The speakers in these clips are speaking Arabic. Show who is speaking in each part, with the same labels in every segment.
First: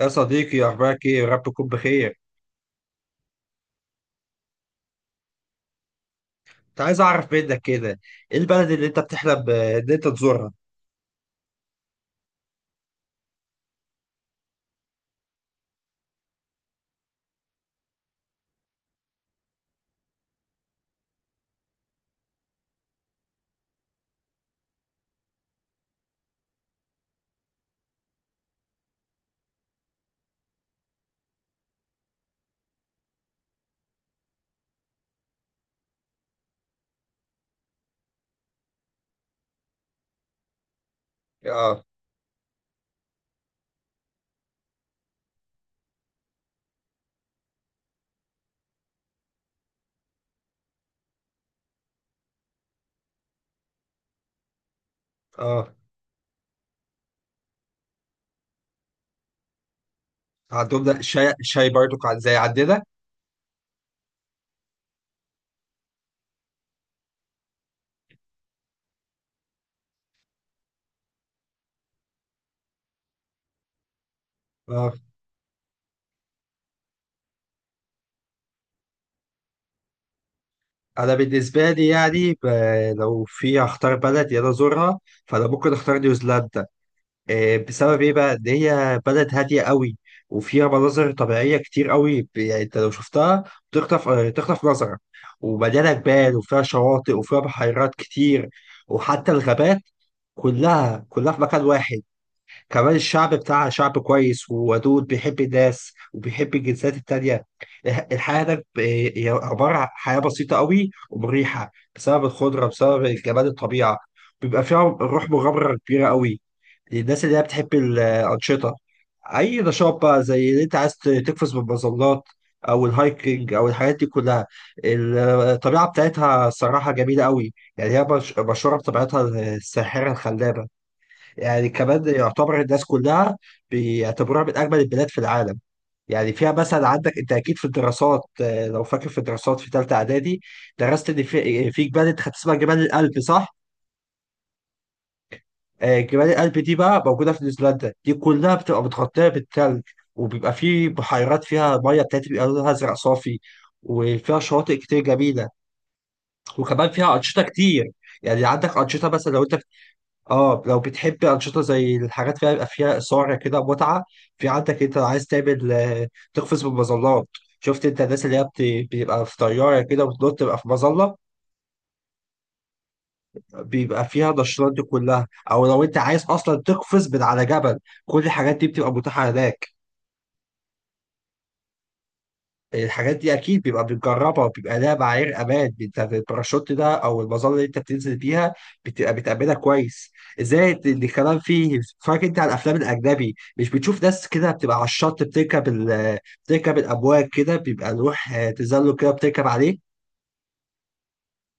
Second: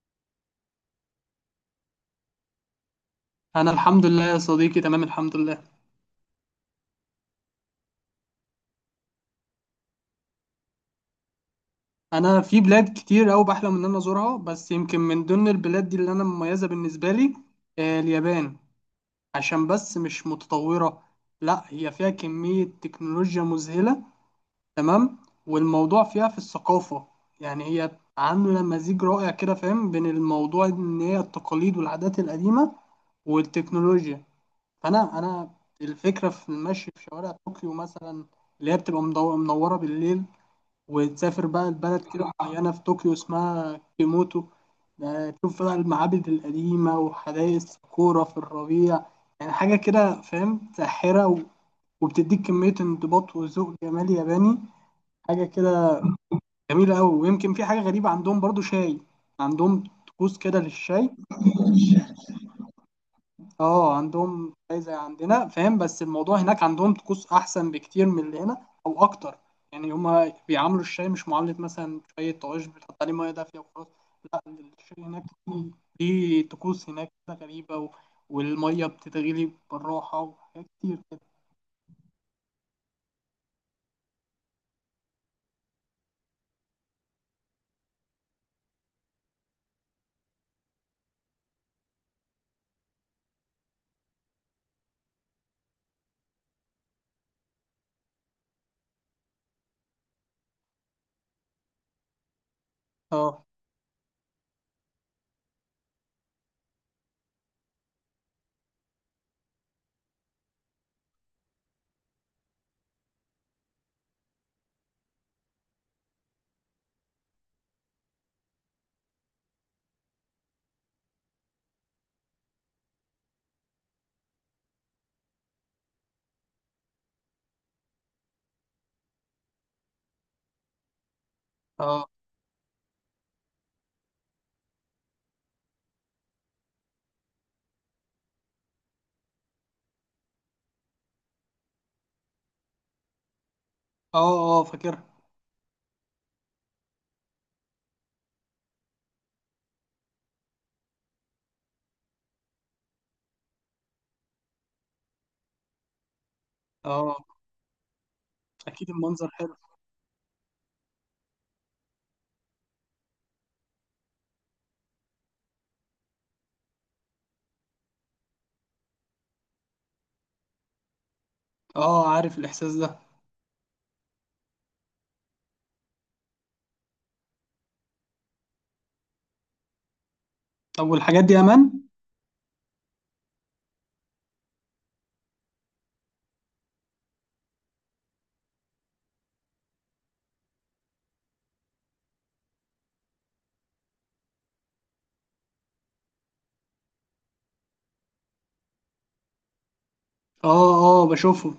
Speaker 1: يا صديقي أخبارك إيه؟ ربكم بخير.
Speaker 2: انا الحمد لله يا صديقي تمام الحمد لله.
Speaker 1: كنت عايز أعرف منك كده. إيه البلد اللي أنت بتحلم إن أنت تزورها؟
Speaker 2: انا في بلاد كتير أوي بحلم ان انا ازورها، بس يمكن من ضمن البلاد دي اللي انا مميزه بالنسبه لي اليابان. عشان بس مش متطوره، لا هي فيها كميه تكنولوجيا مذهله. تمام. والموضوع فيها في الثقافه، يعني هي عامله مزيج رائع كده فاهم بين الموضوع ان هي التقاليد والعادات القديمه والتكنولوجيا. فانا الفكره في المشي في شوارع طوكيو مثلا، اللي هي بتبقى منوره بالليل. وتسافر بقى
Speaker 1: آه.
Speaker 2: لبلد كده معينة في طوكيو اسمها كيموتو، ده تشوف بقى المعابد القديمة وحدائق الساكورا في الربيع. يعني حاجة كده فاهم ساحرة وبتديك كمية انضباط وذوق جمالي ياباني. حاجة
Speaker 1: آه،
Speaker 2: كده جميلة أوي. ويمكن في حاجة غريبة عندهم برضو شاي، عندهم طقوس كده
Speaker 1: عندهم ده
Speaker 2: للشاي.
Speaker 1: الشاي الشاي برضو زي عندنا؟
Speaker 2: اه عندهم زي عندنا فاهم، بس الموضوع هناك عندهم طقوس احسن بكتير من اللي هنا او اكتر. يعني هما بيعاملوا الشاي مش معلب مثلا، شاي طواجن بتحط عليه ميه دافيه وخلاص. لا،
Speaker 1: آه.
Speaker 2: الشاي هناك ليه ليه طقوس هناك كده غريبه والميه بتتغلي بالراحه وحاجات كتير
Speaker 1: أنا
Speaker 2: كده.
Speaker 1: بالنسبة لي، يعني لو في هختار بلد يلا أزورها. فأنا ممكن أختار نيوزيلندا. بسبب إيه بقى؟ إن هي بلد هادية قوي، وفيها مناظر طبيعية كتير قوي. يعني أنت لو شفتها بتخطف، تخطف نظرك. ومليانة جبال، وفيها شواطئ، وفيها بحيرات كتير، وحتى الغابات، كلها كلها في مكان واحد. كمان الشعب
Speaker 2: اه.
Speaker 1: بتاعها شعب كويس وودود، بيحب الناس وبيحب الجنسيات التانية. الحياة هناك، هي عبارة عن حياة بسيطة قوي ومريحة، بسبب الخضرة، بسبب جمال الطبيعة. بيبقى فيها روح مغامرة كبيرة قوي للناس اللي هي بتحب الأنشطة. أي نشاط بقى، زي اللي أنت عايز تقفز بالمظلات، أو الهايكنج، أو الحاجات دي كلها. الطبيعة بتاعتها صراحة جميلة قوي. يعني هي مشهورة بطبيعتها الساحرة الخلابة. يعني كمان،
Speaker 2: اه.
Speaker 1: يعتبر الناس كلها بيعتبروها من أجمل البلاد في العالم. يعني فيها مثلا، عندك أنت أكيد في الدراسات، لو فاكر في الدراسات في ثالثة إعدادي، درست إن في إيه، في جبال أنت خدت اسمها جبال الألب، صح؟
Speaker 2: اه. اه فاكرها.
Speaker 1: جبال الألب دي بقى موجودة في نيوزيلندا. دي كلها بتبقى متغطية بالثلج، وبيبقى في بحيرات فيها مية بتاعتي بيبقى لونها أزرق صافي. وفيها شواطئ كتير جميلة، وكمان فيها
Speaker 2: اه.
Speaker 1: أنشطة كتير. يعني عندك
Speaker 2: اكيد
Speaker 1: أنشطة،
Speaker 2: المنظر
Speaker 1: مثلا لو
Speaker 2: حلو.
Speaker 1: أنت، اه، لو بتحب انشطه زي الحاجات فيها، يبقى فيها اثاره كده، متعه. في عندك انت عايز تعمل، تقفز بالمظلات. شفت انت الناس اللي هي بيبقى في طياره كده وتنط، تبقى في مظله.
Speaker 2: اه عارف الاحساس ده.
Speaker 1: بيبقى فيها النشاطات دي كلها، او لو انت عايز اصلا تقفز من على جبل، كل الحاجات دي بتبقى متاحه هناك.
Speaker 2: طب والحاجات دي امان؟
Speaker 1: الحاجات دي اكيد بيبقى بتجربها وبيبقى لها معايير امان. انت في الباراشوت ده، او المظله اللي انت بتنزل بيها، بتبقى بتأمنها كويس. زائد ان الكلام فيه، فاكر انت على الافلام الاجنبي مش بتشوف ناس كده بتبقى على الشط بتركب بتركب الامواج كده؟ بيبقى لوح، تزلج كده بتركب عليه.
Speaker 2: اه. اه بشوفهم.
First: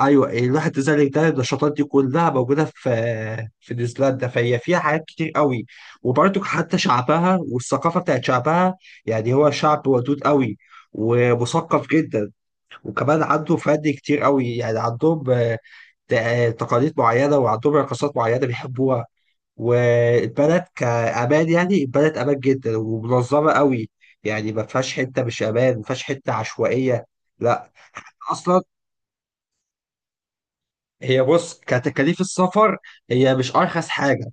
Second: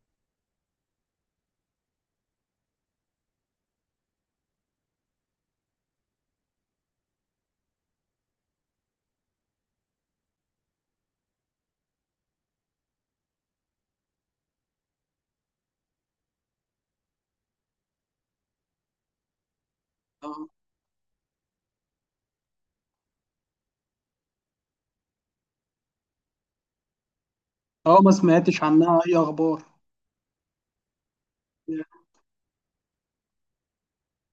Speaker 1: ايوه، اللوح التزلج ده، النشاطات دي كلها موجوده في، في نيوزيلندا. فهي فيها حاجات كتير قوي. وبرضك حتى شعبها والثقافه بتاعت شعبها، يعني هو شعب ودود قوي، ومثقف جدا. وكمان عنده فن كتير قوي. يعني عندهم، تقاليد معينة، وعندهم رقصات معينة بيحبوها.
Speaker 2: اه.
Speaker 1: والبلد كأمان، يعني البلد أمان جدا ومنظمة قوي. يعني ما فيهاش حتة مش أمان، ما فيهاش حتة عشوائية، لا
Speaker 2: اه ما
Speaker 1: أصلا.
Speaker 2: سمعتش عنها اي اخبار.
Speaker 1: هي بص، كتكاليف السفر هي مش أرخص حاجة.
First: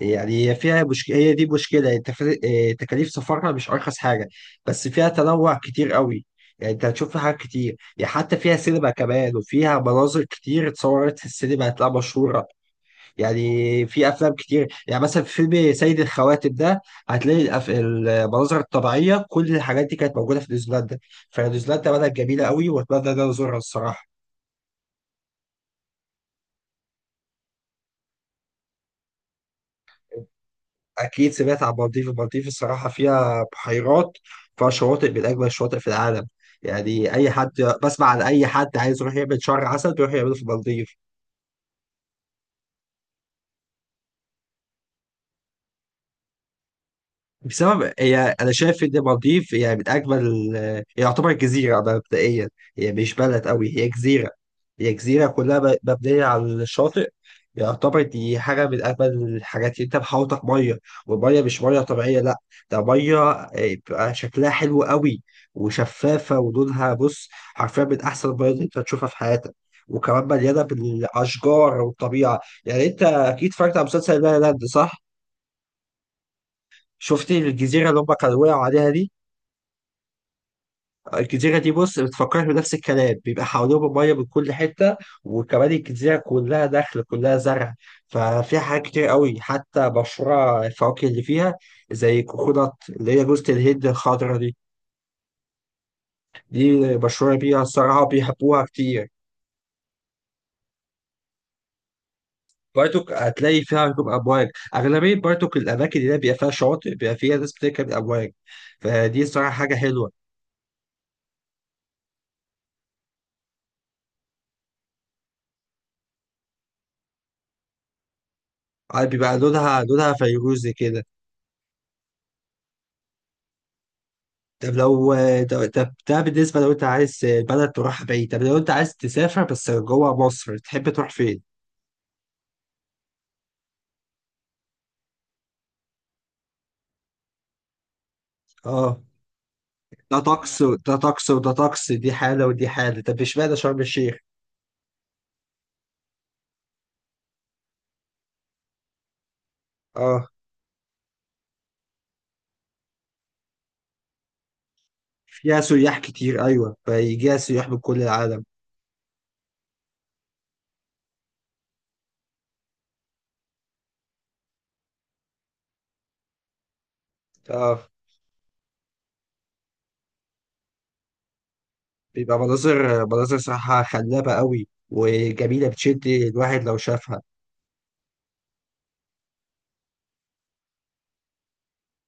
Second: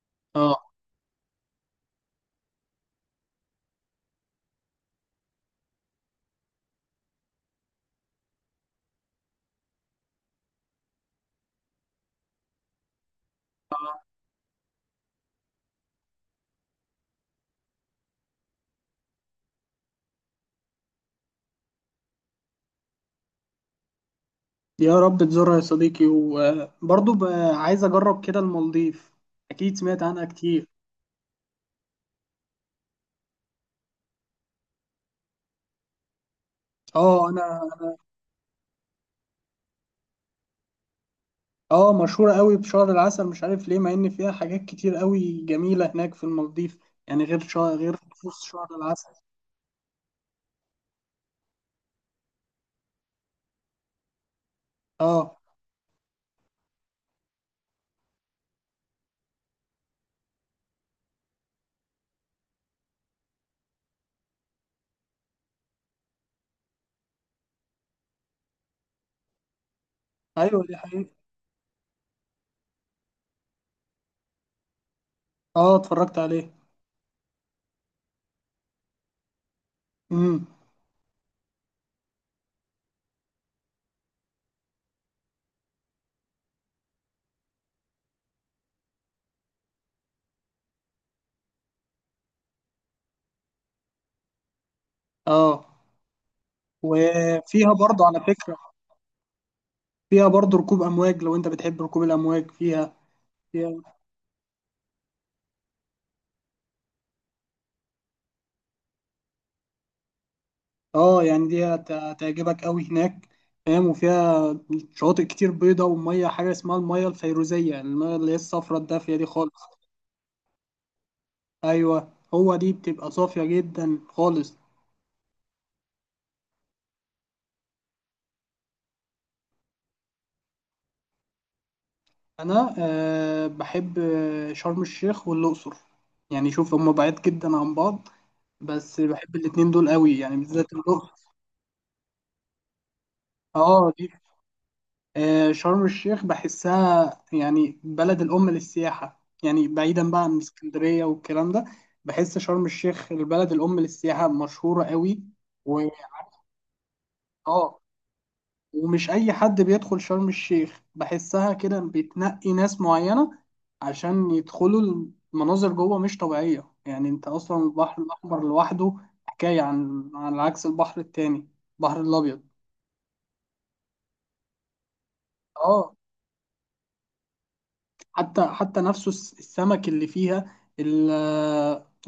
Speaker 1: يعني هي
Speaker 2: اه.
Speaker 1: فيها، هي دي مشكلة التف... آه، تكاليف سفرها مش أرخص حاجة. بس فيها تنوع كتير قوي. يعني أنت هتشوف فيها حاجات كتير. يعني حتى فيها سينما كمان، وفيها مناظر كتير اتصورت في السينما هتلاقيها مشهورة. يعني في أفلام كتير، يعني مثلا في فيلم سيد الخواتم ده هتلاقي المناظر الطبيعية، كل الحاجات دي كانت موجودة في نيوزيلندا. فنيوزيلندا بلد جميلة قوي، وأتمنى إن أنا أزورها الصراحة.
Speaker 2: يا رب تزورها يا صديقي، وبرضه بقى عايز اجرب كده المالديف، اكيد سمعت عنها كتير.
Speaker 1: اكيد سمعت عن المالديف. المالديف الصراحه فيها بحيرات، فيها شواطئ من اجمل الشواطئ في العالم. يعني
Speaker 2: اه
Speaker 1: اي حد
Speaker 2: انا.
Speaker 1: بسمع عن اي حد عايز يروح يعمل شهر عسل، بيروح يعمله في المالديف.
Speaker 2: اه مشهورة قوي بشهر العسل مش عارف ليه، مع ان فيها حاجات كتير قوي جميلة هناك في المالديف، يعني غير شهر
Speaker 1: بسبب
Speaker 2: غير
Speaker 1: هي،
Speaker 2: خصوص
Speaker 1: انا
Speaker 2: شهر
Speaker 1: شايف ان
Speaker 2: العسل.
Speaker 1: المالديف هي من اجمل. هي يعتبر جزيره، ده مبدئيا، هي مش بلد قوي، هي جزيره. هي جزيره
Speaker 2: اه.
Speaker 1: كلها مبنيه على الشاطئ. يعتبر دي حاجه من اجمل الحاجات، اللي انت محاوطك ميه. والميه مش ميه طبيعيه، لا، ده ميه، بيبقى شكلها حلو قوي، وشفافه، ولونها بص حرفيا من احسن الميه اللي انت هتشوفها في حياتك. وكمان مليانه
Speaker 2: ايوه دي حقيقة.
Speaker 1: بالاشجار والطبيعه. يعني انت اكيد اتفرجت على مسلسل لا لا لاند، صح؟
Speaker 2: اه اتفرجت عليه.
Speaker 1: شفت الجزيره اللي هم كانوا وقعوا عليها دي؟
Speaker 2: امم.
Speaker 1: الجزيرة دي، بص، بتفكرني بنفس الكلام. بيبقى حواليهم مية من كل حتة، وكمان الجزيرة كلها دخل كلها زرع. ففيها حاجات كتير قوي، حتى مشروع الفواكه اللي فيها، زي كوكونات اللي هي جوزة الهند الخضرا دي.
Speaker 2: اه.
Speaker 1: دي مشهورة بيها
Speaker 2: وفيها
Speaker 1: الصراحة،
Speaker 2: برضه على فكرة،
Speaker 1: بيحبوها كتير.
Speaker 2: فيها برضه ركوب امواج لو انت بتحب ركوب الامواج فيها.
Speaker 1: بارتوك هتلاقي فيها
Speaker 2: فيها.
Speaker 1: ركوب أمواج. أغلبية بارتوك الأماكن اللي هي بيبقى فيها شواطئ بيبقى فيها ناس بتركب أمواج. فدي الصراحة حاجة حلوة.
Speaker 2: اه يعني دي هتعجبك قوي هناك فاهم. وفيها شواطئ كتير بيضة ومية، حاجة اسمها المية الفيروزية، المية اللي هي الصفرة الدافية دي
Speaker 1: بيبقى
Speaker 2: خالص.
Speaker 1: لونها فيروزي كده.
Speaker 2: أيوة، هو دي بتبقى صافية جدا خالص.
Speaker 1: طب لو طب ده بالنسبة، لو انت عايز بلد تروح بعيد. طب لو انت عايز تسافر بس جوه مصر، تحب تروح فين؟
Speaker 2: أنا أه بحب شرم الشيخ والأقصر. يعني شوف هما بعيد جدا عن بعض،
Speaker 1: اه.
Speaker 2: بس بحب الاتنين دول
Speaker 1: ده
Speaker 2: قوي، يعني
Speaker 1: طقس،
Speaker 2: بالذات
Speaker 1: وده
Speaker 2: الأقصر.
Speaker 1: طقس، وده طقس، دي حالة، ودي حالة. طب اشمعنى شرم
Speaker 2: اه دي.
Speaker 1: الشيخ؟
Speaker 2: شرم الشيخ بحسها يعني بلد الأم للسياحة، يعني بعيدا بقى
Speaker 1: اه.
Speaker 2: عن اسكندرية والكلام ده. بحس شرم الشيخ البلد الأم للسياحة، مشهورة قوي
Speaker 1: فيها
Speaker 2: و...
Speaker 1: سياح كتير، ايوه، فيجيها سياح من
Speaker 2: آه
Speaker 1: كل العالم.
Speaker 2: ومش أي حد بيدخل شرم الشيخ، بحسها كده بتنقي ناس معينة عشان يدخلوا. المناظر جوه مش طبيعية، يعني أنت أصلا
Speaker 1: اه.
Speaker 2: البحر الأحمر لوحده حكاية، عن عكس البحر التاني، البحر
Speaker 1: بيبقى
Speaker 2: الأبيض.
Speaker 1: مناظر مناظر صراحة خلابة قوي وجميلة،
Speaker 2: آه
Speaker 1: بتشد الواحد لو شافها.
Speaker 2: حتى نفسه السمك اللي فيها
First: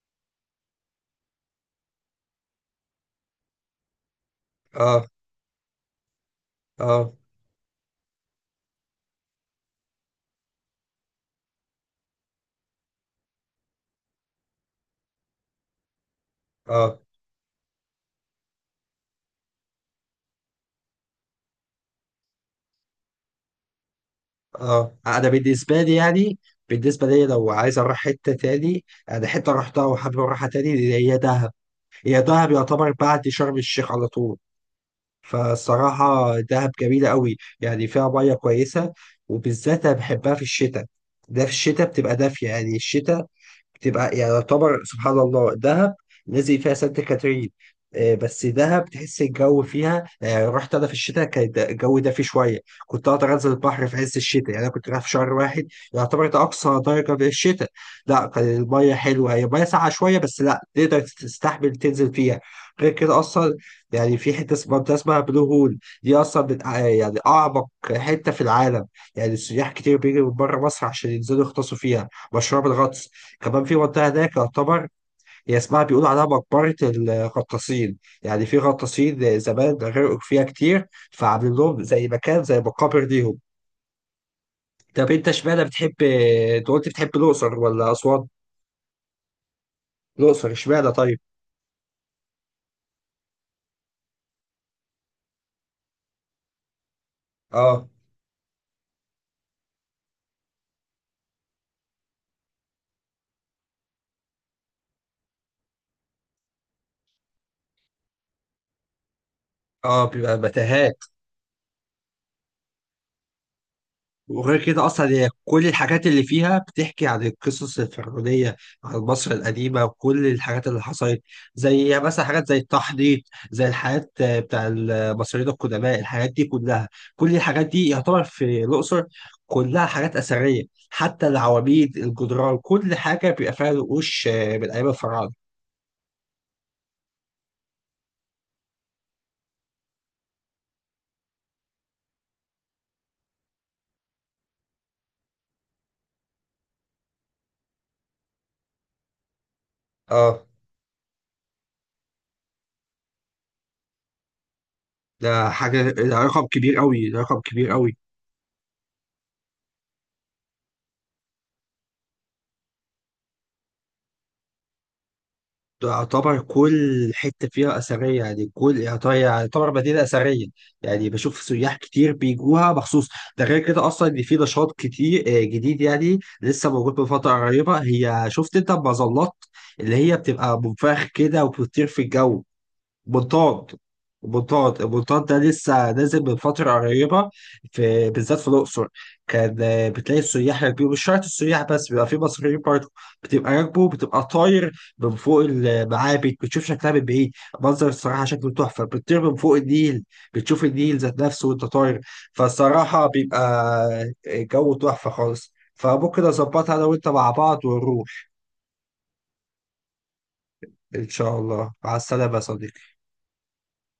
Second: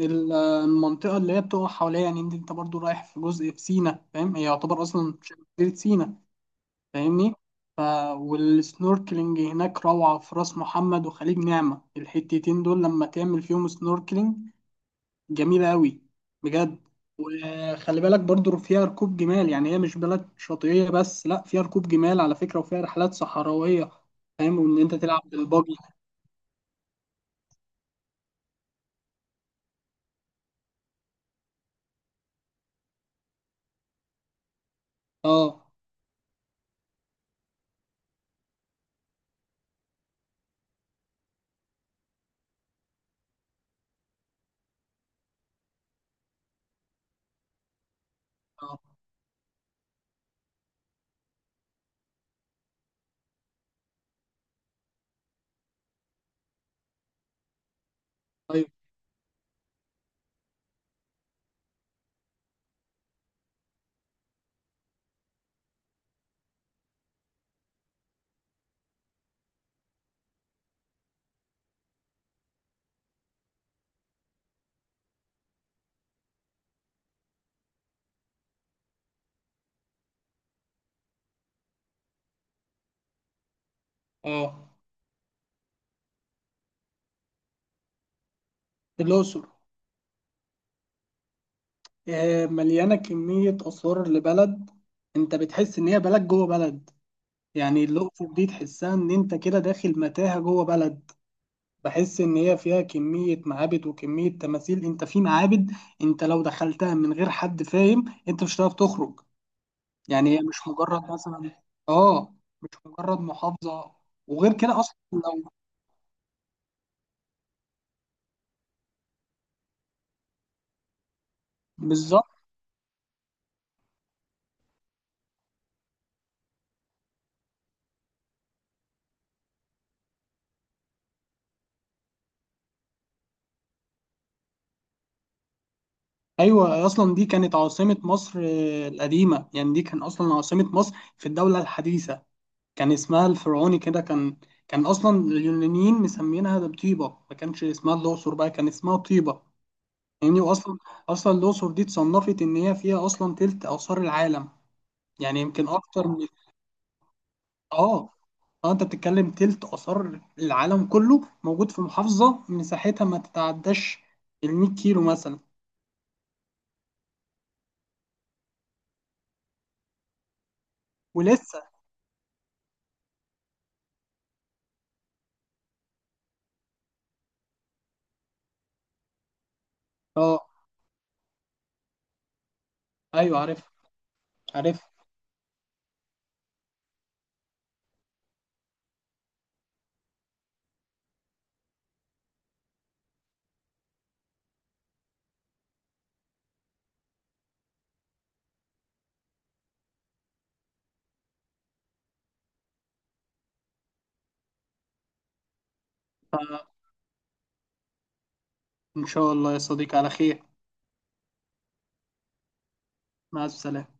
Speaker 2: المنطقة اللي هي بتقع حواليها. يعني انت برضو رايح في جزء في سينا فاهم، هي يعتبر
Speaker 1: اه،
Speaker 2: اصلا شبه جزيرة سينا.
Speaker 1: اه،
Speaker 2: فاهمني. ف... والسنوركلينج هناك روعة، في راس محمد وخليج نعمة الحتتين دول لما تعمل فيهم سنوركلينج، جميلة قوي، بجد.
Speaker 1: اه،
Speaker 2: وخلي بالك برضو فيها ركوب جمال. يعني هي مش بلد شاطئية بس، لا فيها ركوب جمال على فكرة، وفيها رحلات صحراوية فاهم، وان انت
Speaker 1: اه،
Speaker 2: تلعب
Speaker 1: انا
Speaker 2: بالباجي.
Speaker 1: بالنسبه لي، يعني بالنسبه لي لو عايز اروح حته تاني، انا حته رحتها وحابب اروحها تاني، هي دهب. يعتبر بعد شرم الشيخ على طول.
Speaker 2: اه.
Speaker 1: فالصراحه دهب جميله قوي، يعني فيها ميه كويسه. وبالذات انا بحبها في الشتاء. ده في الشتاء بتبقى دافيه. يعني الشتاء، تبقى، يعني يعتبر سبحان الله دهب، نزل فيها سانت كاترين. بس
Speaker 2: آه.
Speaker 1: دهب تحس الجو فيها. يعني رحت انا في الشتاء، كان الجو دافي شويه. كنت اقدر انزل البحر في عز الشتاء. يعني انا كنت رايح في شهر واحد، يعتبر ده اقصى درجه في الشتاء. لا، كان
Speaker 2: طيب.
Speaker 1: الميه حلوه، هي الميه ساقعه شويه، بس لا، تقدر تستحمل تنزل فيها. غير كده اصلا، يعني في حته اسمها، منطقة اسمها بلو هول، دي اصلا من، يعني اعمق حته في العالم. يعني السياح كتير بيجوا من بره مصر عشان ينزلوا يغطسوا فيها، مشروع بالغطس. كمان في منطقة هناك، يعتبر هي اسمها، بيقولوا عليها مقبرة الغطاسين. يعني في غطاسين زمان غرقوا فيها كتير، فعاملين لهم زي مكان، زي مقابر ليهم.
Speaker 2: اه.
Speaker 1: طب انت اشمعنى بتحب، انت قلت بتحب الأقصر ولا أسوان؟
Speaker 2: الأقصر.
Speaker 1: الأقصر اشمعنى طيب؟
Speaker 2: مليانة كمية آثار لبلد، أنت بتحس إن هي بلد جوه بلد. يعني
Speaker 1: اه.
Speaker 2: الأقصر دي تحسها إن أنت كده داخل متاهة جوه بلد. بحس إن هي فيها كمية معابد وكمية تماثيل، أنت في معابد أنت لو دخلتها من غير حد فاهم أنت مش هتعرف تخرج.
Speaker 1: اه، بيبقى
Speaker 2: يعني هي مش
Speaker 1: متاهات.
Speaker 2: مجرد مثلا آه مش مجرد محافظة. وغير
Speaker 1: وغير
Speaker 2: كده
Speaker 1: كده
Speaker 2: أصلا
Speaker 1: اصلا، هي
Speaker 2: لو.
Speaker 1: كل الحاجات اللي فيها بتحكي عن القصص الفرعونيه، عن مصر القديمه، وكل الحاجات اللي حصلت، زي مثلا
Speaker 2: بالظبط.
Speaker 1: حاجات زي التحنيط، زي الحاجات، بتاع المصريين القدماء، الحاجات دي كلها، كل الحاجات دي يعتبر في الاقصر كلها حاجات اثريه. حتى العواميد، الجدران، كل حاجه بيبقى فيها نقوش، من ايام الفراعنه.
Speaker 2: ايوه اصلا دي كانت عاصمه مصر القديمه، يعني دي كان اصلا عاصمه مصر في الدوله الحديثه. كان اسمها الفرعوني كده كان اصلا اليونانيين مسمينها ده بطيبه، ما كانش اسمها الاقصر بقى، كان اسمها طيبه. يعني
Speaker 1: اه،
Speaker 2: واصلا اصلا الاقصر دي اتصنفت ان هي فيها اصلا تلت اثار العالم. يعني
Speaker 1: ده
Speaker 2: يمكن
Speaker 1: حاجه،
Speaker 2: اكتر
Speaker 1: ده
Speaker 2: من.
Speaker 1: رقم كبير قوي، ده رقم كبير قوي.
Speaker 2: اه. اه انت بتتكلم تلت اثار العالم كله موجود في محافظه مساحتها ما تتعداش ال 100 كيلو مثلا.
Speaker 1: تعتبر كل حتة فيها أثرية. يعني كل، يعتبر مدينة أثرية. يعني بشوف
Speaker 2: ولسه.
Speaker 1: سياح كتير بيجوها مخصوص. ده غير كده، أصلا إن في نشاط كتير، جديد، يعني لسه موجود من فترة قريبة. هي شفت أنت المظلات اللي هي
Speaker 2: اه.
Speaker 1: بتبقى منفخ كده وبتطير في الجو،
Speaker 2: ايوه عارف.
Speaker 1: بطاط بطاط.
Speaker 2: عارف.
Speaker 1: البطاط ده لسه نازل من فترة قريبة، في بالذات في الأقصر. كان، بتلاقي السياح راكبين، مش شرط السياح بس، بيبقى في مصريين برضه، بتبقى راكبه، بتبقى طاير من فوق المعابد. بتشوف شكلها من بعيد، منظر الصراحة شكله تحفة. بتطير من فوق النيل، بتشوف النيل ذات نفسه وأنت طاير. فالصراحة بيبقى جو تحفة خالص. فممكن أظبطها أنا وأنت مع بعض ونروح.
Speaker 2: إن شاء الله يا صديقي على خير.
Speaker 1: إن شاء الله، مع السلامة يا صديقي.
Speaker 2: مع السلامة.